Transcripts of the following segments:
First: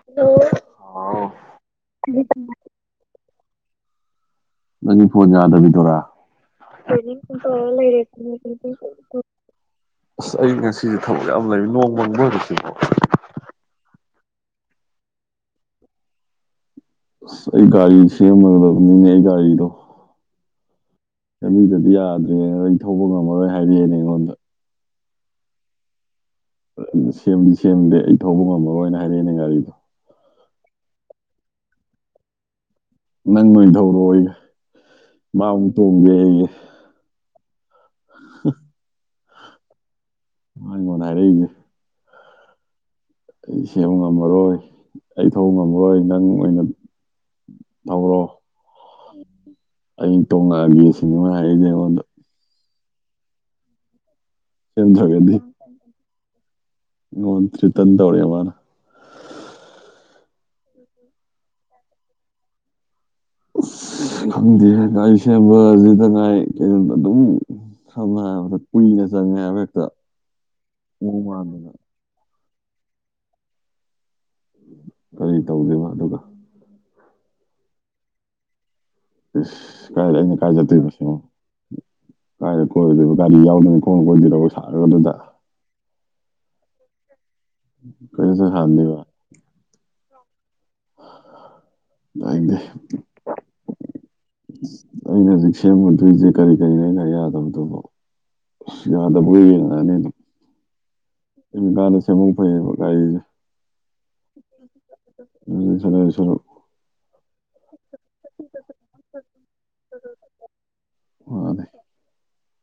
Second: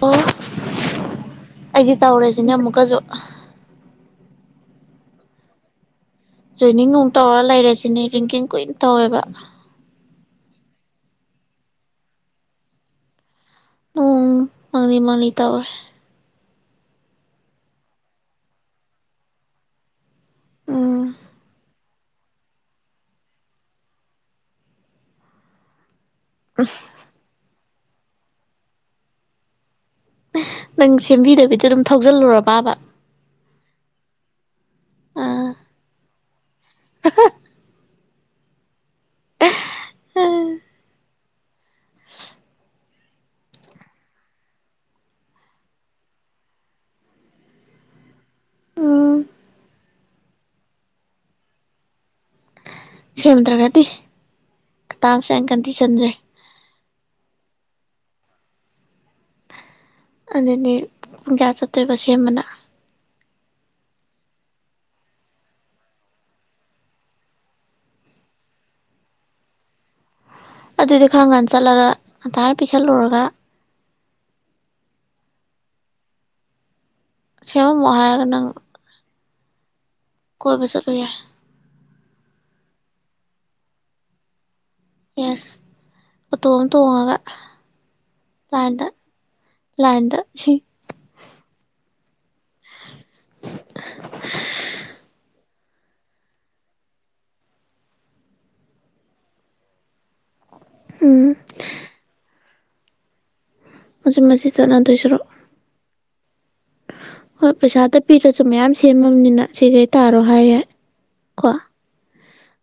ꯑꯣ ꯑꯥꯎ ꯑꯩꯗꯤ ꯇꯧꯔꯁꯤꯅꯦ ꯑꯃꯨꯛꯀꯁꯨ ꯅ ꯐꯣ ꯌꯥꯗꯕꯤꯗꯔꯥ ꯖꯣꯏꯅꯤꯡ ꯑꯃꯨꯛ ꯇꯧꯔ ꯂꯩꯔꯦꯁꯤꯅꯦ ꯔꯤꯡꯀꯤꯡ ꯀꯨꯏꯅ ꯇꯧꯋꯦꯕ ꯔ ꯁꯤꯁꯦ ꯊꯕꯛ ꯌꯥꯝ ꯂꯩ ꯅꯣꯡꯃꯪꯕ ꯑꯣꯏꯕꯕꯁꯤꯕꯣ ꯎꯝ ꯃꯥꯥꯡꯂꯤ ꯃꯥꯥꯡꯂꯤ ꯇꯋꯦ ꯑꯁ ꯑꯩ ꯒꯥꯔꯤ ꯁꯦꯝꯃꯒꯗꯕꯅꯤꯅꯦ ꯑꯩ ꯒꯥꯔꯤꯗꯣ ꯑꯣ ꯂꯝꯕꯤꯗꯗꯤ ꯌꯥꯗ꯭ꯔꯦꯅ ꯑꯩ ꯊꯧꯕ ꯉꯝꯃꯔꯣꯏ ꯍꯥꯏꯔꯛꯑꯦꯅ ꯑꯩꯉꯣꯟꯗ ꯁꯦꯝꯗꯤ ꯁꯦꯝꯗꯦ ꯑꯩ ꯊꯧꯕ ꯉꯝꯃꯔꯣꯏꯅ ꯍꯥꯏꯔꯛꯑꯦꯅꯦ ꯒꯥꯔꯤꯗꯣ ꯅꯪ ꯁꯦꯝꯕꯤꯗꯕꯤꯗ ꯑꯗꯨꯝ ꯊꯧꯖꯤꯜꯂꯨꯔ ꯄꯕ ꯅꯪ ꯅꯣꯏ ꯊꯧꯔꯛꯑꯣ ꯑꯩꯒ ꯑꯥ ꯃꯥꯕꯨꯨꯛ ꯇꯣꯡꯒꯦ ꯑꯩꯒꯤ [unintelligible] ꯎ ꯋꯥꯉꯉꯣꯅꯔꯅꯤ ꯑꯩ ꯁꯦꯝꯕ ꯉꯝꯃꯔꯣꯏ ꯑꯩ ꯊꯧꯕ ꯉꯝꯃꯔꯣꯏ ꯅꯪ ꯑꯣꯏꯅ ꯑ꯭ꯔꯣ ꯎꯝ ꯑ ꯇꯣꯉꯒꯤ ꯁꯤꯅꯦꯃꯥ ꯍꯥꯏꯏꯅꯦ ꯑꯩꯉꯣꯟꯗ ꯁꯦꯝꯗ꯭ꯔꯒꯗꯤꯇꯥꯁꯦꯀꯟꯇꯤ ꯆꯟꯖꯩ ꯑꯣ ꯆꯔꯤ ꯇ ꯇꯧꯔꯤ ꯃꯥꯅ ꯑꯗꯨꯗꯤ ꯥꯁ ꯑꯇꯩ ꯄ ꯁꯦꯝꯕꯅꯥ ꯑ ꯈꯪꯗꯦ ꯉꯥꯏ ꯁꯦꯝꯕ ꯁꯤꯗ ꯉꯥꯏ ꯀꯩꯅꯣꯗ ꯑꯗꯨꯝ ꯁꯝꯅ ꯄꯨ ꯆꯦꯛꯇ ꯑꯗꯨꯗꯤ ꯈꯪꯒꯥꯟꯗ ꯆꯠꯂꯒ ꯉꯟꯇꯥꯔ ꯄꯤꯁꯜꯂꯨꯔꯒ ꯀꯔꯤ ꯇꯧꯗꯣꯏꯅꯣ ꯑꯗꯨꯒ ꯁꯤꯃꯝ ꯃꯍꯔꯒꯅꯪ ꯀꯥꯏ ꯑꯩꯅ ꯀꯥꯏꯖꯣꯏ ꯌꯥꯏ ꯄꯁ ꯍꯥꯏ ꯍꯣꯏꯦꯗꯤ ꯌꯥꯎꯗ ꯅ ꯐꯣꯟ ꯑꯣꯏꯣꯏꯗꯔꯣ ꯌꯦꯁ ꯎꯇꯣꯝ ꯇꯣꯡꯉꯒ ꯀꯩꯁꯨ ꯍꯥꯟꯂꯤ ꯂꯥꯏꯟꯗ ꯋꯥ ꯂꯥꯏꯟꯗ ꯁꯤ ꯑꯩꯗ ꯑꯩꯖꯤ ꯁꯦꯝꯒꯗꯣꯏꯁꯦ ꯀꯔꯤ ꯀꯔꯤꯅꯦꯅ ꯌꯥꯗꯕꯗꯨꯕꯣ꯫ ꯌꯥꯗꯕꯉꯩ ꯌꯦꯡ ꯉꯛꯑꯅꯤ ꯑꯗꯨ꯫ ꯎꯝ ꯁꯦꯝꯃꯤꯀꯥꯟ ꯁꯦꯝꯍꯧꯕ ꯐꯩꯌꯦꯕ ꯒꯥꯔꯤꯁꯦ꯫ ꯃꯆꯤꯠ ꯃꯆꯤꯠ ꯆꯠꯅꯗꯣꯏꯁꯤꯔꯨꯛ꯫ ꯑꯗꯨ [unintelligible] ꯍꯣꯏ ꯄꯩꯁꯥ ꯑꯇꯩ ꯄꯤꯗꯔꯁꯨ ꯃꯌꯥꯝ ꯁꯦꯝꯃꯅꯤꯅ ꯁꯦꯜꯗꯤ ꯇꯥꯎ ꯍꯥꯏꯔ ꯌꯥꯏ꯫ ꯀꯣ꫰꫰ ꯃꯥꯅꯦ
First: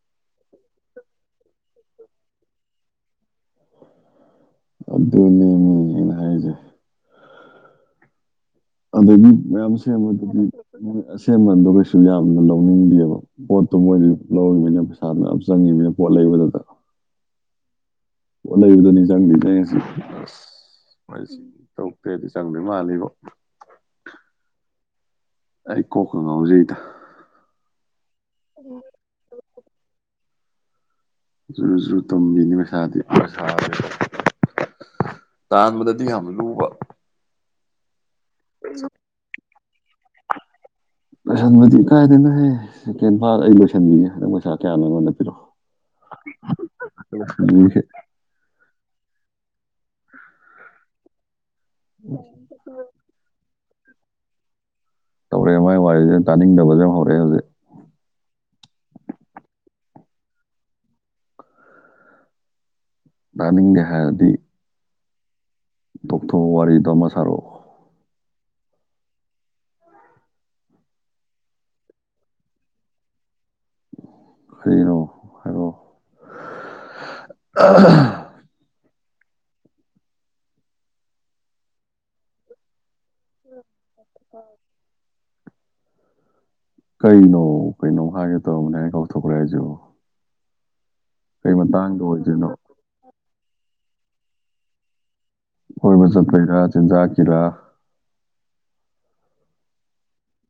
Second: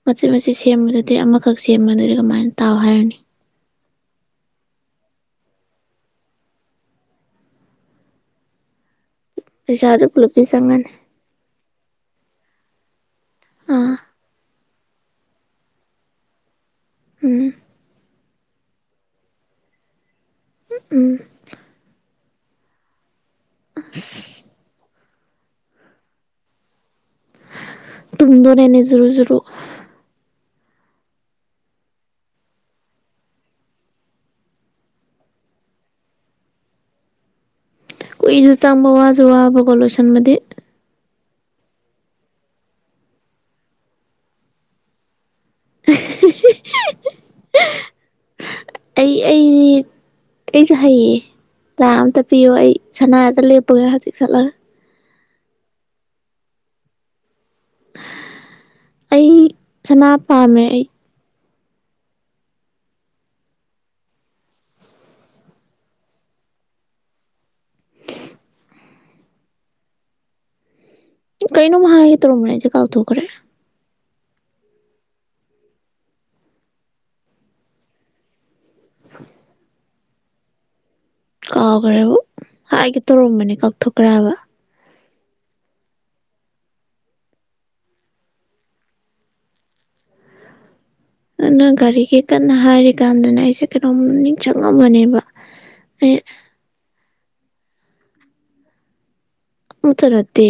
ꯃꯆꯦꯠ ꯃꯆꯦꯠ ꯁꯦꯝꯕꯗꯨꯗꯤ ꯑꯃꯈꯛ ꯁꯦꯝꯕꯗꯨꯗꯤ ꯀꯃꯥꯏꯅ ꯇꯥꯎ ꯍꯥꯏꯔꯅꯤ꯫ ꯑꯗꯨꯅꯦꯃꯤ ꯑꯩꯅ ꯍꯥꯏꯖꯦ꯫ ꯑꯗꯒꯤ ꯃꯌꯥꯝ ꯄꯩꯁꯥꯁꯨ ꯁꯦꯝꯕꯗꯨꯗꯤ ꯄꯨꯂꯞꯇꯤ ꯆꯪꯉꯅꯤ ꯃꯣꯏ ꯑꯁꯦꯝꯃꯟꯗꯣ ꯀꯩꯁꯨ ꯌꯥꯝꯅ ꯂꯧꯅꯤꯡꯗꯦꯕ꯫ ꯄꯣꯠꯇꯨ ꯑꯥ ꯃꯣꯏꯗꯤ ꯂꯧꯅꯤꯅ ꯄꯩꯁꯥꯗꯨ ꯌꯥꯝ ꯆꯪꯉꯤꯅꯤꯅ ꯄꯣꯠ ꯂꯩꯕꯗꯨꯗ꯫ [unintelligible] ꯄꯣꯠ ꯂꯩꯕꯗꯨꯅꯤ ꯆꯪꯉꯤꯁꯤ ꯎꯝ ꯑꯁ ꯇꯧ꯫ ꯇꯥꯔꯦꯠꯇꯤ ꯆꯪꯗꯣꯏ ꯃꯥꯜꯂꯤꯕꯣ꯫ ꯑꯁ꯫ ꯑꯩ ꯀꯣꯛꯀ ꯉꯥꯎꯖꯩꯗ꯫ ꯇꯨꯝꯗꯧꯔꯤꯅꯦ ꯖꯨꯔꯨ ꯖꯨꯔꯨ꯫ ꯖꯨꯔꯨ ꯖꯨꯔꯨ ꯇꯝꯕꯤꯅꯤ ꯃꯁꯥꯗꯤ꯫ [unintelligible] ꯇꯥꯟꯕꯗꯗꯤ ꯌꯥꯝ ꯂꯨꯕ꯫ ꯀꯨꯏꯁꯨ ꯆꯪꯕ ꯋꯥꯁꯨ ꯋꯥꯕꯀꯣ ꯂꯣꯏꯁꯤꯟꯕꯗꯤ꯫ ꯂꯣꯏꯁꯟꯕꯗꯤ ꯀꯥꯏꯗꯅꯣꯏꯍꯦ ꯁꯦꯀꯦꯟ ꯐꯥꯔꯗꯦ ꯑꯩ ꯂꯣꯏꯁꯤꯟꯕꯤꯒꯦ ꯅꯪ ꯄꯩꯁꯥ ꯀꯌꯥꯅꯣ ꯑꯩꯉꯣꯟꯗ ꯄꯤꯔꯛꯑꯣ꯫꯫ [unintelligible] ꯑꯩ ꯑꯩꯅꯤ꯫ ꯑꯩꯁꯨ ꯍꯩꯌꯦ ꯂꯥꯛ ꯑꯃꯇ ꯄꯤꯌꯣ ꯑꯩ ꯁꯅꯥꯑꯃꯇ ꯂꯦꯞꯄꯨꯒꯦ ꯍꯧꯖꯤꯛ ꯆꯠꯂꯒ꯫ ꯇꯧꯔꯛꯑꯦ ꯃꯥꯏ ꯋꯥꯔꯤꯁꯦ ꯇꯥꯅꯤꯡꯗꯕꯁꯦ ꯍꯧꯔꯛꯑꯦ ꯍꯧꯖꯤꯛ꯫ ꯑꯩ ꯁꯅꯥ ꯄꯥꯝꯃꯦ ꯑꯩ꯫ ꯅꯥꯅꯤꯡꯒ ꯍꯥꯏꯔꯗꯤ꯫ ꯊꯣꯛꯊꯣꯛꯑꯣ ꯋꯥꯔꯤꯗꯣ ꯑꯃ ꯁꯥꯔꯛꯑꯣ꯫ ꯀꯔꯤꯅꯣꯝꯃ ꯍꯥꯏꯒꯦ ꯇꯧꯔꯝꯕꯅꯤ ꯑꯩꯁꯦ ꯀꯥꯎ ꯊꯣꯛꯈꯔꯦ꯫ ꯀꯩꯅꯣ ꯍꯥꯏꯔꯣ꯫ ꯀꯥꯎꯒꯔꯦꯕ ꯍꯥꯏꯒꯦ ꯇꯧꯔꯝꯕꯅꯦ ꯀꯥꯎꯊꯣꯛꯈ꯭ꯔꯦ ꯍꯥꯏꯕ꯫ ꯀꯩꯅꯣ ꯀꯩꯩꯅꯣ ꯍꯥꯏꯒꯦ ꯇꯧꯔꯝꯕꯅꯦ ꯍꯔꯥ ꯀꯥꯎꯊꯣꯛꯈ꯭ꯔꯦ ꯍꯥꯏꯔꯤꯁꯤꯕꯣ꯫ ꯑꯗꯨ ꯅꯪ ꯒꯥꯔꯤꯒꯤ ꯀꯟꯅ ꯍꯥꯏꯔꯤꯀꯥꯟꯗꯅꯦ ꯑꯩꯁꯦ ꯀꯩꯅꯣꯝ ꯅꯤꯡꯁꯤꯡꯉꯝꯕꯅꯦꯕ꯫ ꯀꯣꯏꯕ ꯑꯩ ꯆꯠꯄꯒꯤꯔ ꯆꯤꯟꯖꯥꯛꯀꯤꯔ꯫ ꯑꯃꯇ ꯅꯥꯠꯇꯦ꯫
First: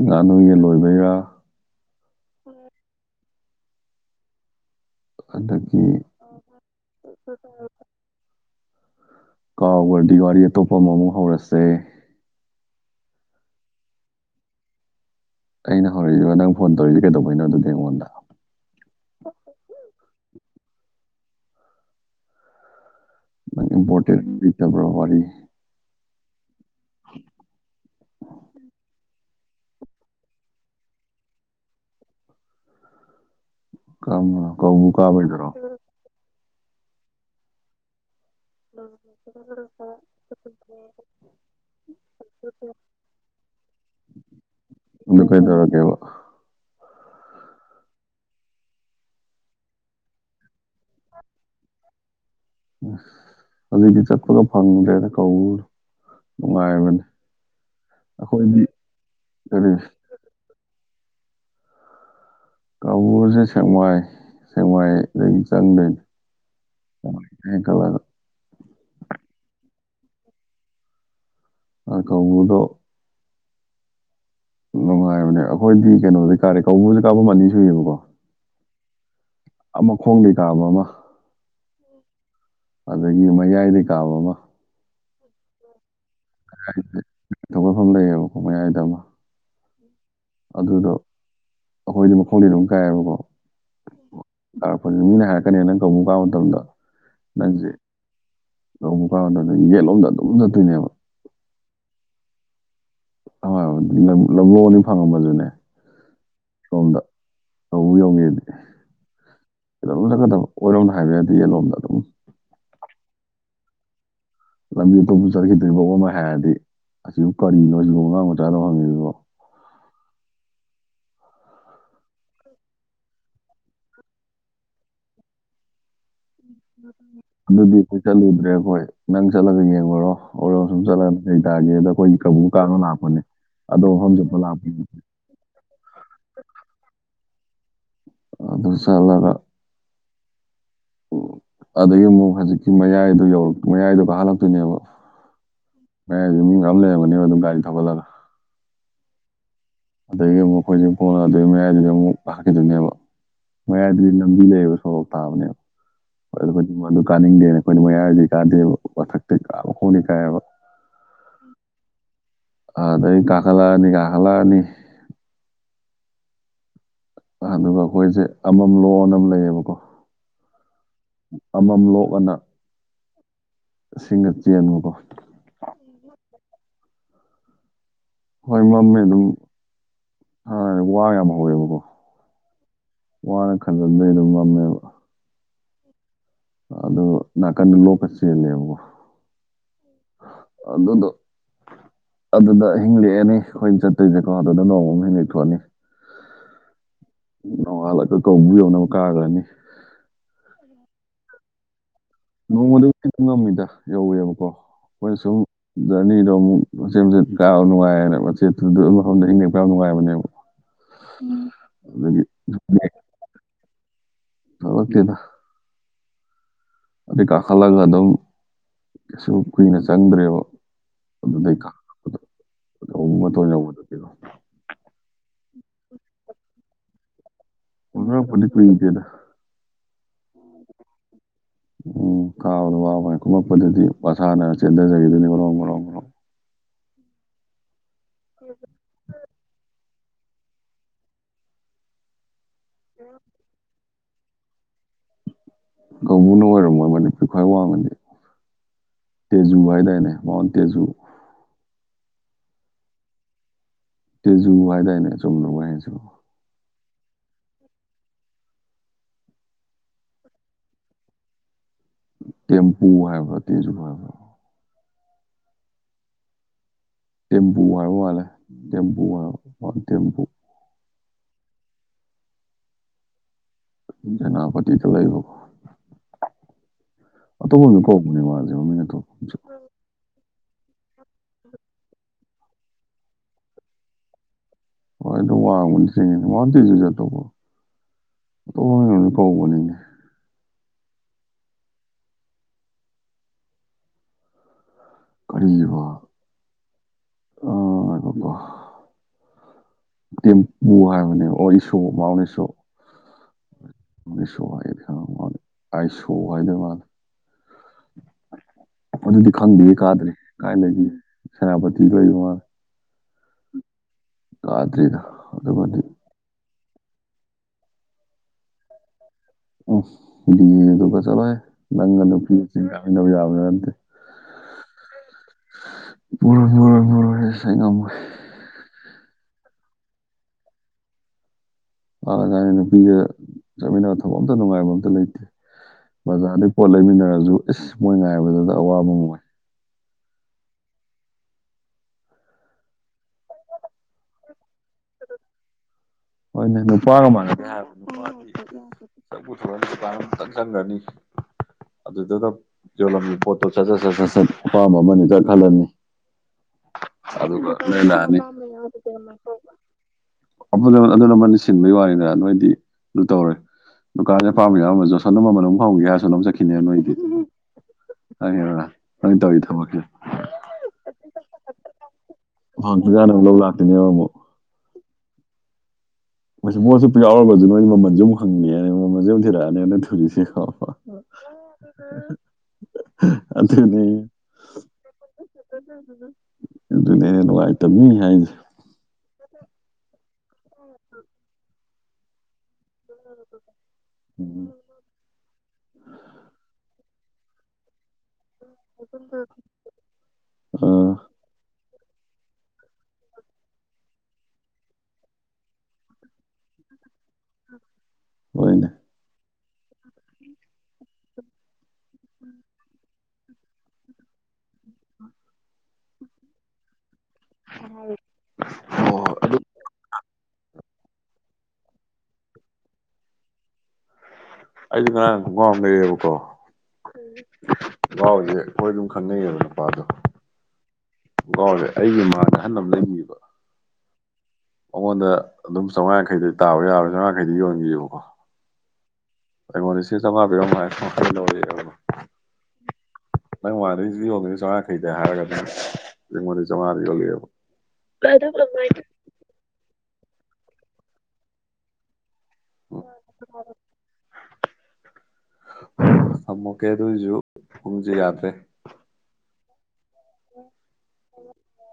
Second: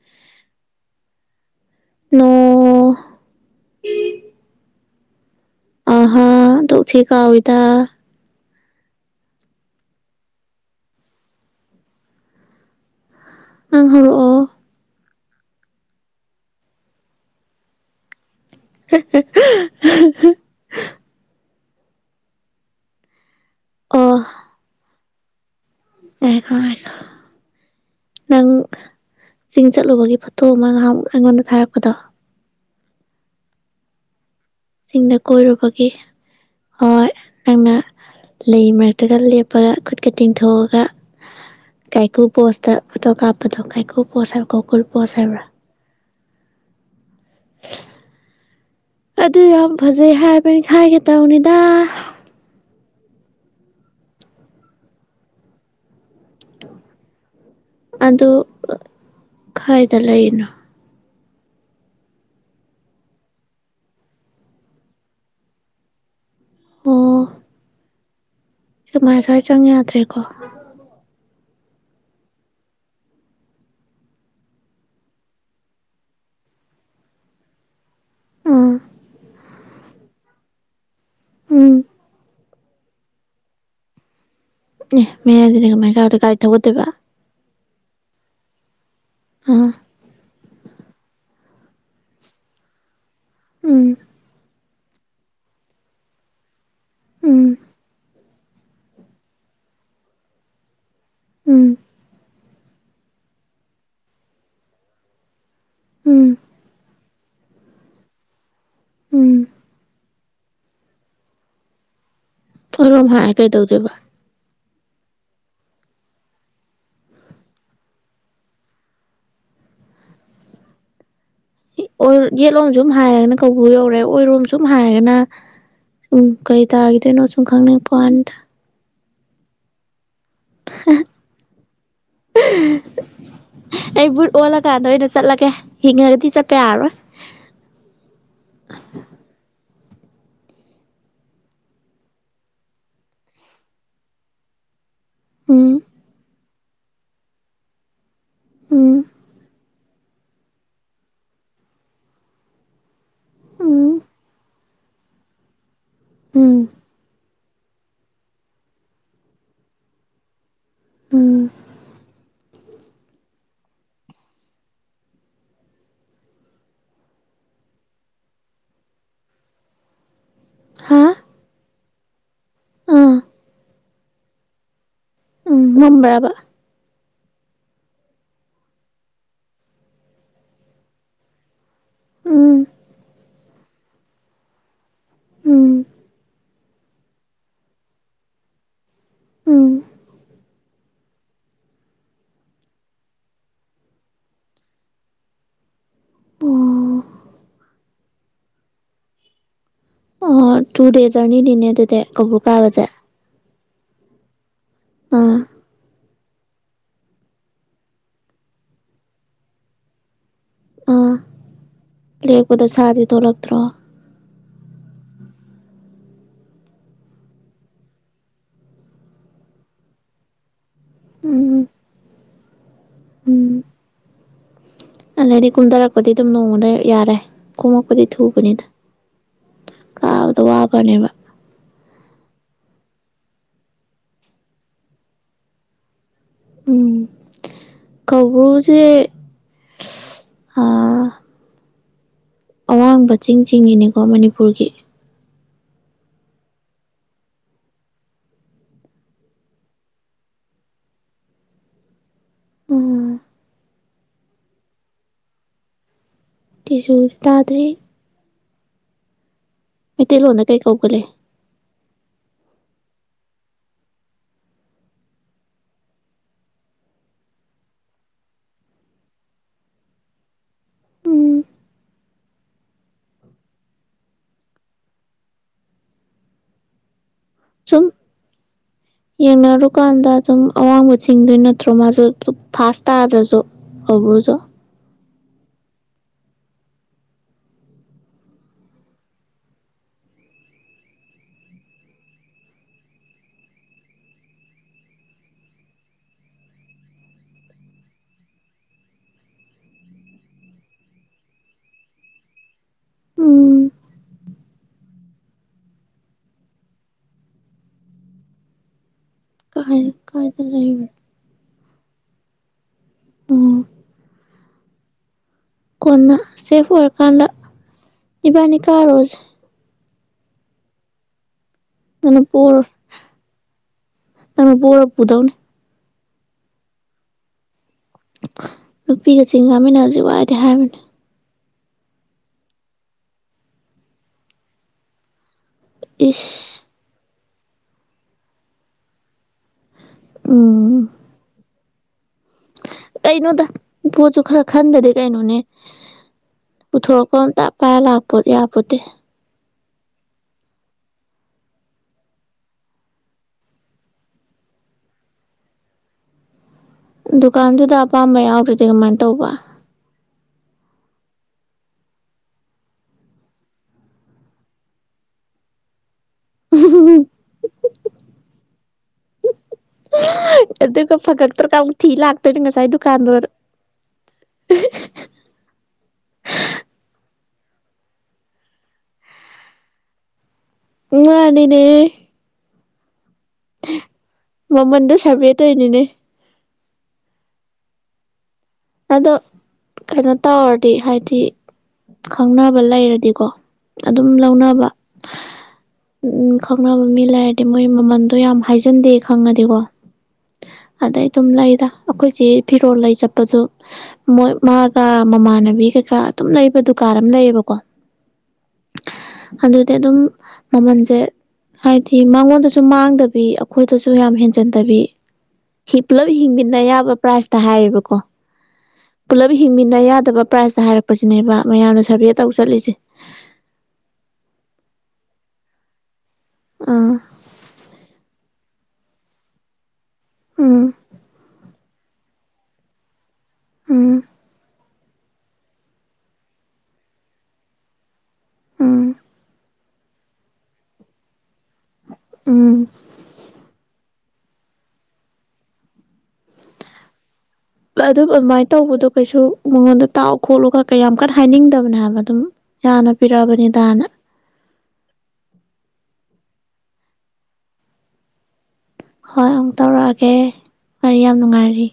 ꯉꯅꯨ ꯌꯦꯟ ꯂꯣꯏꯕꯩꯔ꯫ ꯅꯣ ꯑꯗꯒꯤ ꯑꯍꯥ ꯑꯣꯟꯊꯣꯛ ꯊꯤ ꯀꯥꯎꯏꯗ꯫ ꯀꯥꯎꯒꯔ ꯗꯤ ꯋꯥꯔꯤ ꯑꯇꯣꯞꯄ ꯑꯃꯃꯨꯛ ꯍꯧꯔꯁꯦ꯫ ꯑꯪ ꯍꯧꯔꯛꯑꯣ꯫ ꯑꯩꯅ ꯍꯧꯔꯛꯏꯔꯣ ꯅꯪ ꯐꯣꯟ ꯇꯧꯔꯛꯏꯁꯦ ꯀꯩꯗꯧꯕꯤꯅꯣ ꯑꯗꯨꯗꯤ ꯑꯩꯉꯣꯟꯗ꯫ [unintelligible] ꯅꯪ ꯑꯣ ꯏꯝꯄꯣꯔꯇꯦꯟ ꯂꯩꯇꯔꯕ ꯋꯥꯔꯤ꯫ ꯉꯥꯏꯈꯣ ꯉꯥꯏꯈꯣ꯫ ꯅꯪ ꯆꯤꯡ ꯆꯠꯂꯨꯕꯒꯤ ꯐꯣꯇꯣ ꯑꯃ ꯉꯥꯍꯥꯃꯨꯛ ꯑꯩꯉꯣꯟꯗ ꯊꯥꯔꯛꯄꯗꯣ꯫ ꯀꯔꯝꯕꯅꯣ꯫ ꯀꯧꯕꯨ ꯆꯤꯡꯗ ꯀꯥꯕꯩꯗꯨꯔꯣ ꯀꯣꯏꯔꯨꯕꯒꯤ ꯍꯣꯏ ꯅꯪꯅ ꯂꯩ ꯃꯔꯛꯇꯒ ꯂꯦꯞꯄꯒ ꯈꯨꯠꯀ ꯇꯤꯡꯊꯣꯛꯑꯒ꯫ ꯀꯥꯏꯀꯨ ꯄꯣꯁꯇ ꯐꯣꯇꯣ ꯀꯥꯞꯄꯗꯣ ꯀꯥꯏꯀꯨ ꯄꯣꯁ ꯍꯥꯏꯕ꯭ꯔꯥ ꯀꯣꯀꯨꯜ ꯄꯣꯁ ꯑꯗꯨ ꯍꯥꯏꯕ꯭ꯔꯥ꯫ ꯀꯩꯗꯧꯔꯒꯦꯕ [inaudible] [unintelligible] ꯑꯗꯨ ꯌꯥꯝ ꯐꯖꯩ ꯍꯥꯏꯕꯅꯤ ꯈꯥꯏꯒꯦ ꯇꯧꯅꯤꯗ ꯑꯗꯨꯗꯤ ꯆꯠꯄꯒ ꯐꯪꯗ꯭ꯔꯦꯅ ꯀ ꯅꯨꯡꯉꯥꯏꯕꯅꯤ ꯑꯗꯨ ꯑꯩꯈꯣꯏꯗꯤ ꯀꯔꯤ ꯀꯥꯏꯗ ꯂꯩꯔꯤꯅꯣ ꯀꯥꯡꯕꯨꯁꯦ ꯁꯦꯡꯃꯥꯏ ꯁꯦꯡꯃꯥꯏꯗ ꯆꯪꯗꯣꯏꯅꯤ ꯍꯀꯋꯥꯒ ꯁꯨꯃꯥꯏꯅ ꯁ꯭ꯋꯥꯏ ꯆꯪ ꯌꯥꯗ꯭ꯔꯦꯀꯣ ꯑ ꯀꯉꯗꯣ ꯅꯨꯡꯉꯥꯏꯕꯅꯦ ꯑꯩꯈꯣꯏꯗꯤ ꯀꯩꯅꯣꯗꯤꯩ ꯀꯥꯔꯦ ꯀꯧꯕꯨꯁꯦ ꯀꯥꯐꯝ ꯑꯅꯤ ꯁꯨꯏꯕꯀꯣ ꯎꯝ ꯑꯃ ꯃꯈꯣꯡ ꯂꯩꯀꯥ ꯑꯃ ꯑꯃ ꯎꯝ ꯑꯗꯒꯤ ꯃꯌꯥꯏꯗꯩ ꯀꯥꯕ ꯑꯃ ꯑꯦ ꯃꯌꯥꯗꯅꯦ ꯀꯃꯥꯏꯅ ꯀꯥꯏꯗ ꯒꯥꯔꯤ ꯊꯧꯒꯗꯣꯏꯕ ꯏꯊꯣꯛꯄꯐꯝ ꯂꯩꯌꯦꯕꯀꯣ ꯃꯌꯥꯏꯗ ꯑꯃ ꯑꯥ ꯑꯗꯨꯗꯣ ꯑꯩꯈꯣꯏꯗꯤ ꯃꯈꯣꯡꯗꯤ ꯑꯗꯨꯝ ꯀꯥꯏꯌꯦꯕꯀꯣ ꯎꯝ ꯂꯥꯔꯛꯄꯁꯤ ꯃꯤꯅ ꯍꯥꯏꯔꯛꯀꯅꯤ ꯅꯪ ꯀꯃꯨꯛ ꯀꯥꯕ ꯃꯇꯝꯗ ꯎꯝ ꯅꯪꯁꯦ ꯅꯣꯡ ꯀꯗ [inaudible] ꯌꯦꯠꯂꯣꯝꯗ ꯑꯗꯨꯝ ꯆꯠꯇꯣꯏꯅꯦꯕ ꯎꯝ ꯍꯣꯏ ꯍꯣꯏ [inaudible] ꯂꯝ ꯂꯣꯡꯗꯤ ꯐꯪꯉꯝꯕꯁꯨꯅꯦ ꯎꯝ ꯇ ꯌꯥꯎꯉꯦꯗꯤ ꯎꯝ [inaudible] ꯆꯛꯀꯗꯕ ꯑꯣꯏꯔꯣꯝ ꯍꯥꯏꯕ ꯌꯥꯗꯦ ꯌꯦꯂꯣꯝꯗ ꯑꯗꯨꯝ ꯍꯔꯣꯝ [inaudible] ꯍꯥꯏꯔꯦ ꯀꯩꯗꯧꯗꯦꯕ ꯂꯝꯕꯤꯄ [inaudible] ꯆꯠꯈꯤꯗꯣꯏꯔꯤ ꯐꯥꯎꯕ ꯑꯃ ꯍꯥꯏꯔꯗꯤ ꯑꯁꯤꯕꯨ ꯀꯔꯤꯅꯣꯁꯤ ꯑꯉꯥꯡ ꯃꯆꯥꯗꯣ ꯍꯪꯉꯤ [inaudible] [inaudible] ꯌꯦꯠꯂꯣꯝ ꯁꯨꯝ ꯍꯥꯏꯔꯒꯅ ꯀꯧꯕ꯭ꯔꯨ ꯌꯧꯔꯦ ꯑꯣꯏꯔꯣꯝ ꯁꯨꯝ ꯍꯥꯏꯔꯒꯅ ꯁꯨꯝ ꯀꯩ ꯇꯥꯈꯤꯗꯣꯏꯅꯣ ꯁꯨꯝ ꯑꯗꯨꯗꯤ ꯑꯩꯈꯣꯏ ꯈꯪꯅꯤꯡꯉꯛꯄꯋ ꯗ ꯆꯠꯂꯨꯗ꯭ꯔꯦ ꯑꯩꯈꯣꯏ ꯅꯪ ꯆꯠꯂꯒ ꯌꯦꯡꯉꯨꯔꯣ ꯑꯣꯔꯣ ꯁꯨꯝ ꯆꯠꯂꯒ ꯅ ꯀꯩ ꯇꯥꯔꯒꯦ ꯑꯩꯈꯣꯏꯒꯤ ꯀꯕꯨꯨ ꯀꯕ ꯂꯥꯛꯄꯅꯦ ꯑꯗꯣ ꯑꯩ ꯃꯐꯝ ꯕꯨꯠ ꯆꯠꯄ ꯂꯥꯛꯄꯅꯦ ꯑꯣꯜꯂꯀꯥꯟꯗ ꯑꯩꯅ ꯆꯠꯂꯒꯦ ꯍꯤꯡꯉꯒꯗꯤ ꯆꯠꯄ ꯌꯥꯔꯣꯏ ꯑꯗꯨꯁꯂꯗ [inaudible] ꯎ ꯑꯗꯨꯗꯒꯤ ꯑꯃꯨꯛ ꯍꯧꯖꯤꯛꯀꯤ ꯃꯌꯥꯏꯗꯣ ꯌꯧꯔ ꯃꯌꯥꯏꯗꯣ ꯀꯥ ꯍꯜꯂꯛꯇꯣꯏꯅꯦꯕ ꯎꯝ ꯃꯁ ꯃꯤ ꯃꯌꯥꯝ ꯂꯩꯔꯝꯒꯅꯦꯕ ꯑꯗꯨꯝ ꯒꯥꯔꯤ ꯊꯧꯒꯠꯂꯒ ꯎꯃ ꯑꯗꯨꯗꯒꯤ ꯑꯃꯨꯛ ꯑꯩꯈꯣꯏꯁ ꯄꯣꯟꯅ ꯑꯗꯨꯒꯤ ꯃꯌꯥꯏꯗꯨꯗꯒꯤ ꯑꯃꯨꯛ ꯂꯛꯈꯤꯗꯣꯏꯅꯦꯕ ꯎꯝ ꯃꯌꯥꯏꯗꯨꯗꯤ ꯂꯝꯕꯤ ꯂꯩꯕ ꯁꯣꯔꯣꯛ ꯎꯝ ꯇꯥꯕꯅꯦꯕꯗꯤ ꯃꯗꯨ ꯀꯥꯅꯤꯡꯗꯦꯅ ꯑꯩꯈꯣꯏꯅ ꯃꯌꯥꯏꯗꯤ ꯀꯥꯗꯦꯕ ꯃꯊꯛꯇ ꯍꯣꯡꯅꯤ ꯀꯥꯏꯕ ꯎꯝ ꯑꯗ ꯀꯥꯀꯥꯂꯥꯅꯤ ꯀꯥꯈꯂꯥꯅꯤ ꯑꯗꯨꯒ ꯑꯩꯈꯣꯏꯁꯦ ꯑꯃꯝ ꯂꯣꯅ ꯑꯃ ꯂꯩꯌꯦꯕꯀꯣ ꯍꯥ ꯑꯃꯝ ꯂꯣꯛꯑꯅ ꯑꯥ ꯁꯤꯁꯤꯡꯒꯁꯤ ꯑꯃꯕ ꯎꯝ ꯃꯝꯕꯕꯥꯥ ꯍꯣꯏ ꯃꯝꯃꯦ ꯑꯗꯨꯝ ꯋꯥ ꯌꯥꯝ ꯍꯧꯋꯦꯕꯀꯣ ꯑꯝ ꯋꯥꯅ ꯈꯗ [inaudible] ꯑꯗꯨ ꯃꯃꯦꯕ ꯎꯝ ꯑꯗꯨꯗ ꯅꯀꯟ ꯂꯣꯛꯀ ꯆꯦꯂꯦꯕ ꯎꯝ ꯑꯗꯣꯗꯣ ꯑꯗꯨꯗ ꯍꯤꯡꯡꯂꯛꯑꯅꯤ ꯑꯩꯈꯣꯏꯅ ꯆꯠꯇꯣꯏꯁꯦꯀꯣ ꯑꯗꯨꯗ ꯅꯣꯡꯃ ꯑꯃ ꯍꯤꯡꯡꯂꯛꯊꯣꯛꯑꯅꯤ ꯑꯣ ꯅꯣꯡꯉꯥꯜꯂꯒ ꯀꯧꯕꯨ ꯌꯧꯅꯕ ꯀꯥꯈ꯭ꯔꯅꯤ ꯑꯣ ꯇꯨ ꯗꯦꯖꯔꯅꯤ ꯇꯅꯦ ꯇ ꯅꯣꯡꯃꯗ ꯈꯤꯇ ꯉꯝꯃꯤꯗ ꯌꯧꯋꯦꯕꯀꯣ ꯑꯩꯈꯣꯏꯅ ꯁꯨꯝ ꯑꯥ ꯑꯅꯤꯗꯣ ꯑꯃꯨꯛ ꯃꯆꯦꯆꯦꯠ ꯀꯥ ꯅꯨꯡꯉꯥꯏꯔꯅꯦꯕ ꯃꯆꯦꯠꯇꯨꯗ ꯃꯐꯝꯗ ꯏꯪꯉꯦꯛꯄ ꯌꯥꯝ ꯅꯨꯡꯉꯥꯏꯕꯅꯦꯕ ꯎꯝ ꯑꯥ ꯂꯦꯛꯄꯗ ꯁꯥꯗꯤ ꯊꯣꯛꯂꯛꯇ꯭ꯔꯣ ꯊꯣꯀ ꯂꯛꯇꯗ ꯑꯗꯨꯄꯤ ꯀꯥ ꯈꯂꯒ ꯑꯗꯨꯣꯡ ꯀꯩꯁꯨ ꯀꯨꯏꯅ ꯆꯪꯗ꯭ꯔꯦꯕ ꯑꯗꯨꯗꯩ ꯎꯝ ꯀꯥꯛꯄꯗꯣ ꯑꯨꯨꯝ ꯃꯇ ꯎꯝ ꯌꯧꯕꯗ ꯀꯩꯅꯣ ꯑꯗꯩꯗꯤ ꯀꯨꯝꯊꯔꯛꯄꯗꯤ ꯑꯗꯨꯝ ꯅꯣꯡꯃꯗ ꯌꯥꯔꯦ ꯀꯨꯝꯃꯛꯄꯗꯤ ꯑꯣ ꯊꯨꯕꯅꯤꯗ ꯄꯨꯠꯇꯦꯗ ꯀꯥꯕꯗ ꯋꯥꯕꯅꯦꯕ ꯎꯝ ꯀꯥꯎꯗ ꯋꯥꯈꯣꯏ ꯀꯨꯝꯃꯛꯄꯗꯗꯤ ꯃꯁꯥꯅꯅ ꯆꯦꯟꯊꯖꯈꯤꯗꯨꯅꯤ ꯃꯔꯔꯣꯡ ꯃꯔꯣꯔꯣꯡ ꯃꯔ꯭ꯔꯣ ꯎꯝ ꯀꯕ꯭ꯔꯨꯁꯦ ꯑ ꯑꯋꯥꯡꯕ ꯆꯤꯡ ꯆꯤꯡꯉꯅꯤꯀꯣ ꯃꯅꯤꯄꯨꯔꯒꯤ ꯀꯥꯡꯨꯅ ꯑꯣꯏꯔꯝꯃꯣꯏ ꯃꯅꯤꯨꯔ ꯈ꯭ꯋꯥꯏ ꯋꯥꯡꯃꯗꯤ ꯇꯦꯖꯨꯚꯏꯗꯏꯅꯦ ꯃꯟ ꯇꯦꯖꯨ ꯎꯝ ꯇꯁꯨ ꯋꯥꯏꯗꯅꯦ ꯆꯨꯝꯅꯉꯁꯨ ꯇꯤꯁꯨ ꯇꯥꯗ꯭ꯔꯤ ꯃꯩꯇꯩꯂꯣꯟꯗ ꯀꯩ ꯀꯧꯕꯧꯒ ꯂꯩꯦ ꯇꯦꯝꯄꯨ ꯍꯥꯏꯕ꯭ꯔ ꯇꯤꯖꯨ ꯍꯥꯏꯕ ꯇꯦꯝꯄꯨ ꯍꯥꯏꯕ ꯃꯥꯂꯦ ꯇꯦꯝꯄꯨ ꯍꯥꯏ ꯇꯦꯝꯄꯨ ꯎꯝ ꯅꯥꯄꯇꯤ ꯆꯂꯕ ꯑꯇꯣꯞꯄ ꯁꯨꯝ ꯑꯃꯗ ꯐꯥꯎꯛꯄꯅꯦ ꯃꯥꯁꯦ ꯃꯃꯤꯡ ꯑꯇꯣꯞꯄ ꯁꯨꯝ ꯑꯋꯥꯡꯕ ꯆꯤꯡꯗꯣꯏ ꯅꯠꯇ꯭ꯔꯣ ꯃꯥꯁꯨ ꯐꯥꯁ ꯇꯥꯗ꯭ꯔꯁꯨ ꯍ꯭ꯔꯨꯁꯨ ꯍꯣꯏꯗ ꯋꯥꯡꯕꯅꯤ ꯋꯥꯇꯁꯨꯖꯠꯇꯕꯨꯣ ꯍꯅꯤ ꯄꯥꯎꯕꯅꯤ ꯏꯅꯦ ꯀꯔꯤꯕ ꯑꯀꯣ ꯇꯦꯝꯄꯨ ꯍꯥꯏꯕꯅꯦ ꯑꯣ ꯏꯁꯣꯔ ꯃꯥꯎꯟ ꯏꯁꯣꯔ ꯎꯝ ꯁ ꯍꯗ ꯑ ꯁꯍꯥꯏꯗ ꯃꯥ ꯎꯝ [inaudible] ꯑꯗꯨꯗꯤ ꯈꯪꯗꯦ ꯀꯥꯗ꯭ꯔꯔꯤ ꯀꯥꯏꯅꯗꯒꯤ ꯁꯦꯅꯥꯄꯇꯤ ꯀꯩꯃ ꯑꯣ ꯉꯗꯦꯗ ꯀꯣꯟꯅ ꯁꯦꯐ ꯑꯣꯏꯔꯀꯥꯟꯗ ꯏꯕꯥꯅꯤ ꯀꯥꯔꯣꯁꯦ ꯑꯣꯗꯤ ꯇ ꯀ ꯆꯂꯣꯑꯦ ꯅꯪꯒ ꯅꯪꯅ ꯅꯨꯄꯤ ꯑꯁꯤ ꯄꯣꯔꯣ ꯌꯥꯥꯡꯃꯤꯟꯅꯕ ꯌꯥꯕ ꯅꯗꯦ ꯅꯪꯅ ꯄꯣꯔ ꯄꯨꯗꯧꯅꯤ ꯃ ꯃ ꯃꯨꯔꯁ ꯉ ꯅꯨꯄꯤꯒ ꯆꯤꯡꯒꯥꯃꯤꯟꯅ ꯍꯧꯖꯤꯛ ꯋꯥꯏꯗꯤꯦ ꯍꯥꯏꯕꯅꯦ ꯑꯥꯏꯅ ꯅꯨꯄꯤꯒ ꯆꯠꯃꯤꯟꯅꯕ ꯊꯕꯛ ꯑꯝꯇ ꯅꯨꯡꯉꯥꯏꯕ ꯑꯝꯇ ꯂꯩꯇꯦ ꯕꯖꯥꯔꯗꯒꯤꯩ ꯏꯁ ꯄꯣꯠ ꯂꯩꯃꯤꯟꯅꯔꯁꯨ ꯏꯁ ꯃꯣꯏ ꯉꯥꯏꯕꯗꯨꯗ ꯑꯋꯥꯕ ꯉꯣꯏ ꯑ ꯀꯩꯅꯣꯗ ꯄꯣꯠꯁꯨ ꯈꯔ ꯈꯟꯗꯗꯤꯦ ꯀꯩꯅꯣꯅꯦ ꯍꯣꯏꯅꯦ ꯅꯨꯄꯥꯒ ꯄꯨꯊꯣꯔꯛꯄ ꯃꯥꯟꯅꯗꯦ ꯑꯝꯇ ꯄꯥꯏꯔ ꯂꯥꯛꯄ ꯌꯥꯕꯣꯗꯤ ꯨꯔ ꯗꯨꯀꯥꯟꯝꯇ ꯆꯪꯒꯅꯤ ꯑꯗꯨꯗꯨꯗ ꯌꯣꯜꯂꯝꯕ ꯄꯣꯠꯇꯣ ꯁꯠ ꯁꯠ ꯁꯠ ꯁꯠ ꯁꯠ ꯑꯄꯥꯝꯕ ꯑꯃꯅꯤꯗ ꯈꯜꯂꯅꯤ ꯑꯗꯨꯒ ꯗꯨꯀꯥꯟꯗꯨꯗ ꯅꯣꯏ ꯑꯄꯥꯝꯕ ꯅꯍꯥꯟꯅꯤ ꯌꯥꯎꯗ꯭ꯔꯗꯤ ꯀꯃꯥꯏꯅ ꯇꯧꯕ ꯑꯗꯨ ꯂꯃꯟ ꯁꯤꯟꯕꯩ ꯋꯥꯔꯤꯅꯤꯗ ꯅꯣꯏꯗꯤ ꯑꯗꯨ ꯇꯧꯔꯦ ꯗꯨꯀꯥꯟꯁꯦ ꯄꯥꯝ ꯌꯥꯔ ꯑꯃ ꯖꯣꯁꯣꯟ ꯑꯃ ꯃꯅꯨꯡ ꯐꯪꯒꯦ ꯍꯥꯏꯔ ꯂꯧ ꯆꯠꯈꯤꯅꯦꯕ ꯅꯣꯏꯗꯤ ꯍꯪꯉꯦ ꯅꯪ ꯇꯧꯔꯤ ꯊꯕꯛꯀꯤ ꯐꯒꯛꯇꯔ ꯀ ꯀꯥꯡ ꯊ ꯍꯥꯟ ꯆꯖꯥꯟꯅ ꯑꯃꯨꯛ ꯂꯧ ꯂꯥꯛꯇꯣꯏꯅꯦꯕ ꯑꯃꯨꯛ ꯃ ꯄꯣꯠꯁꯨ ꯄꯛ ꯌꯥꯎꯔꯔꯕꯁꯨ ꯅꯣꯏꯗꯤ ꯃꯃꯜꯁꯨ ꯑꯃꯨꯛꯪꯉꯅꯦ ꯃꯃꯁꯦꯨꯛ ꯊꯤꯔꯛꯑꯅꯤꯅ ꯊꯨꯔꯤꯁꯤꯀꯣ ꯑꯣ ꯃꯃꯟꯗ ꯁꯕꯦ ꯇ ꯏꯅꯤꯅꯦ ꯑꯗꯨꯅ ꯍꯦꯟꯅ ꯅꯨꯡꯉꯥꯏꯇꯕꯅꯤ ꯍꯥꯏꯁꯦ ꯑꯗꯣ ꯀꯩꯅꯣ ꯇꯧꯔꯗꯤ ꯍꯥꯏꯗꯤ ꯈꯪꯅ ꯣ ꯑꯗꯨ ꯂꯧ ꯎꯝ ꯎ ꯈꯪ ꯃꯤ ꯂꯩꯔꯗꯤ ꯃꯣꯏ ꯃꯃꯟꯗꯣ ꯌꯥꯝ ꯍꯥꯏꯖꯤꯟꯗꯦ ꯈꯪꯉꯗꯤꯀꯣ ꯑꯥ ꯑꯗꯩ ꯑꯗꯨꯝ ꯂꯩꯗ ꯑꯩꯈꯣꯏꯁꯦ ꯐꯤꯔꯣꯜ ꯂꯩ ꯆꯠꯄꯗꯨ ꯃꯣꯏ ꯃꯥꯒ ꯃꯃꯥꯟꯅꯕꯤ ꯀꯩꯀ ꯑꯗꯨꯝ ꯂꯩꯕꯗꯨ ꯀꯥꯔ ꯑꯃ ꯂꯩꯌꯦꯕꯀꯣ ꯍꯣꯏꯅꯦ ꯑꯗꯨꯗꯤ ꯑꯗꯨꯝ ꯃꯃꯜꯁꯦ ꯍꯥꯏꯊꯤ ꯃꯉꯣꯟꯗꯁꯨ ꯃꯥꯡꯗꯕ ꯑꯩꯈꯣꯏꯗꯁꯨ ꯌꯥꯝ ꯍꯦꯟꯖꯤꯟꯗꯕꯤ ꯄꯨꯂꯞ ꯍꯤꯡꯃꯤꯟꯅ ꯌꯥꯕ ꯄ꯭ꯔꯥꯏꯖꯇ ꯍꯥꯏꯌꯦꯕꯀꯣ ꯑꯣ ꯄꯨꯂꯞ ꯑꯗꯨ ꯍꯤꯡꯃꯤꯟꯅ ꯌꯥꯗꯕ ꯄ꯭ꯔꯥꯏꯖ ꯍꯥꯏꯔꯛꯄꯁꯤꯅꯦꯕ ꯃꯌꯥꯝꯅ ꯁꯔꯚꯦ ꯇꯧ ꯆꯠꯂꯤꯁꯦ ꯑꯩꯁꯨ ꯉꯔꯥꯡ ꯈꯣꯡꯒꯥꯎꯝ ꯂꯩꯑꯦꯕꯀꯣ ꯑꯥ ꯉꯥꯎꯁꯦ ꯑꯩꯈꯣꯏ ꯑꯗꯨꯝ ꯈꯪꯅꯩꯌꯦꯕ ꯅꯨꯄꯥꯗꯣ ꯎꯝ ꯀꯥꯎꯁꯦ ꯑꯩꯒꯤ ꯏꯃꯥꯗ ꯑꯍꯟꯅ ꯑꯃ ꯂꯩꯕꯤꯕ ꯎꯝ ꯃꯉꯣꯟꯗ ꯑꯗꯨꯝ ꯆꯥꯝꯃꯉꯥ ꯌꯥꯈꯩꯗꯤ ꯇꯥꯕ ꯌꯥꯔꯣꯏ ꯆꯥꯝꯃꯉꯡꯈꯩꯗꯤ ꯌꯣꯟꯈꯤꯕꯀꯣ ꯎꯝ ꯑꯩꯉꯣꯟꯗ ꯁꯤ ꯆꯝꯥꯕꯤꯔꯣ ꯃꯥ ꯎꯝ ꯅꯪ ꯃꯗꯣꯏꯔꯤꯁꯤ ꯌꯣꯜꯂꯤꯣꯏꯅꯤ ꯆꯥꯃꯥꯈꯩꯗ ꯍꯥꯏꯔꯒ ꯑꯗꯨꯝ ꯑꯩꯉꯣꯟꯗ ꯆꯥꯝꯃꯉꯥꯗ ꯌꯣꯜꯂꯛꯑꯦꯕ ꯑꯗꯨꯝ ꯑꯗꯨꯃꯥꯏꯅ ꯇꯧꯕꯗꯣ ꯀꯩꯁꯨ ꯃꯉꯣꯟꯗ ꯇꯥꯎ ꯈꯣꯠꯂꯨꯒ ꯀꯩ ꯌꯥꯝ ꯀꯟꯅ ꯍꯥꯏꯅꯤꯡꯗꯕꯅꯦ ꯍꯥꯏꯕ ꯑꯗꯨꯝ ꯎꯝ ꯌꯥꯅ ꯄꯤꯔꯛꯑꯕꯅꯤꯗꯥꯅ ꯑꯃꯃꯨꯀꯦ ꯑꯗꯨꯁꯨ ꯍꯨꯝꯖꯤ ꯌꯥꯗꯦ ꯍꯣꯏ ꯑꯃꯨꯛ ꯇꯧꯔꯛꯑꯒꯦ ꯀꯔꯤ ꯌꯥꯝ ꯅꯨꯡꯉꯥꯏꯔꯤ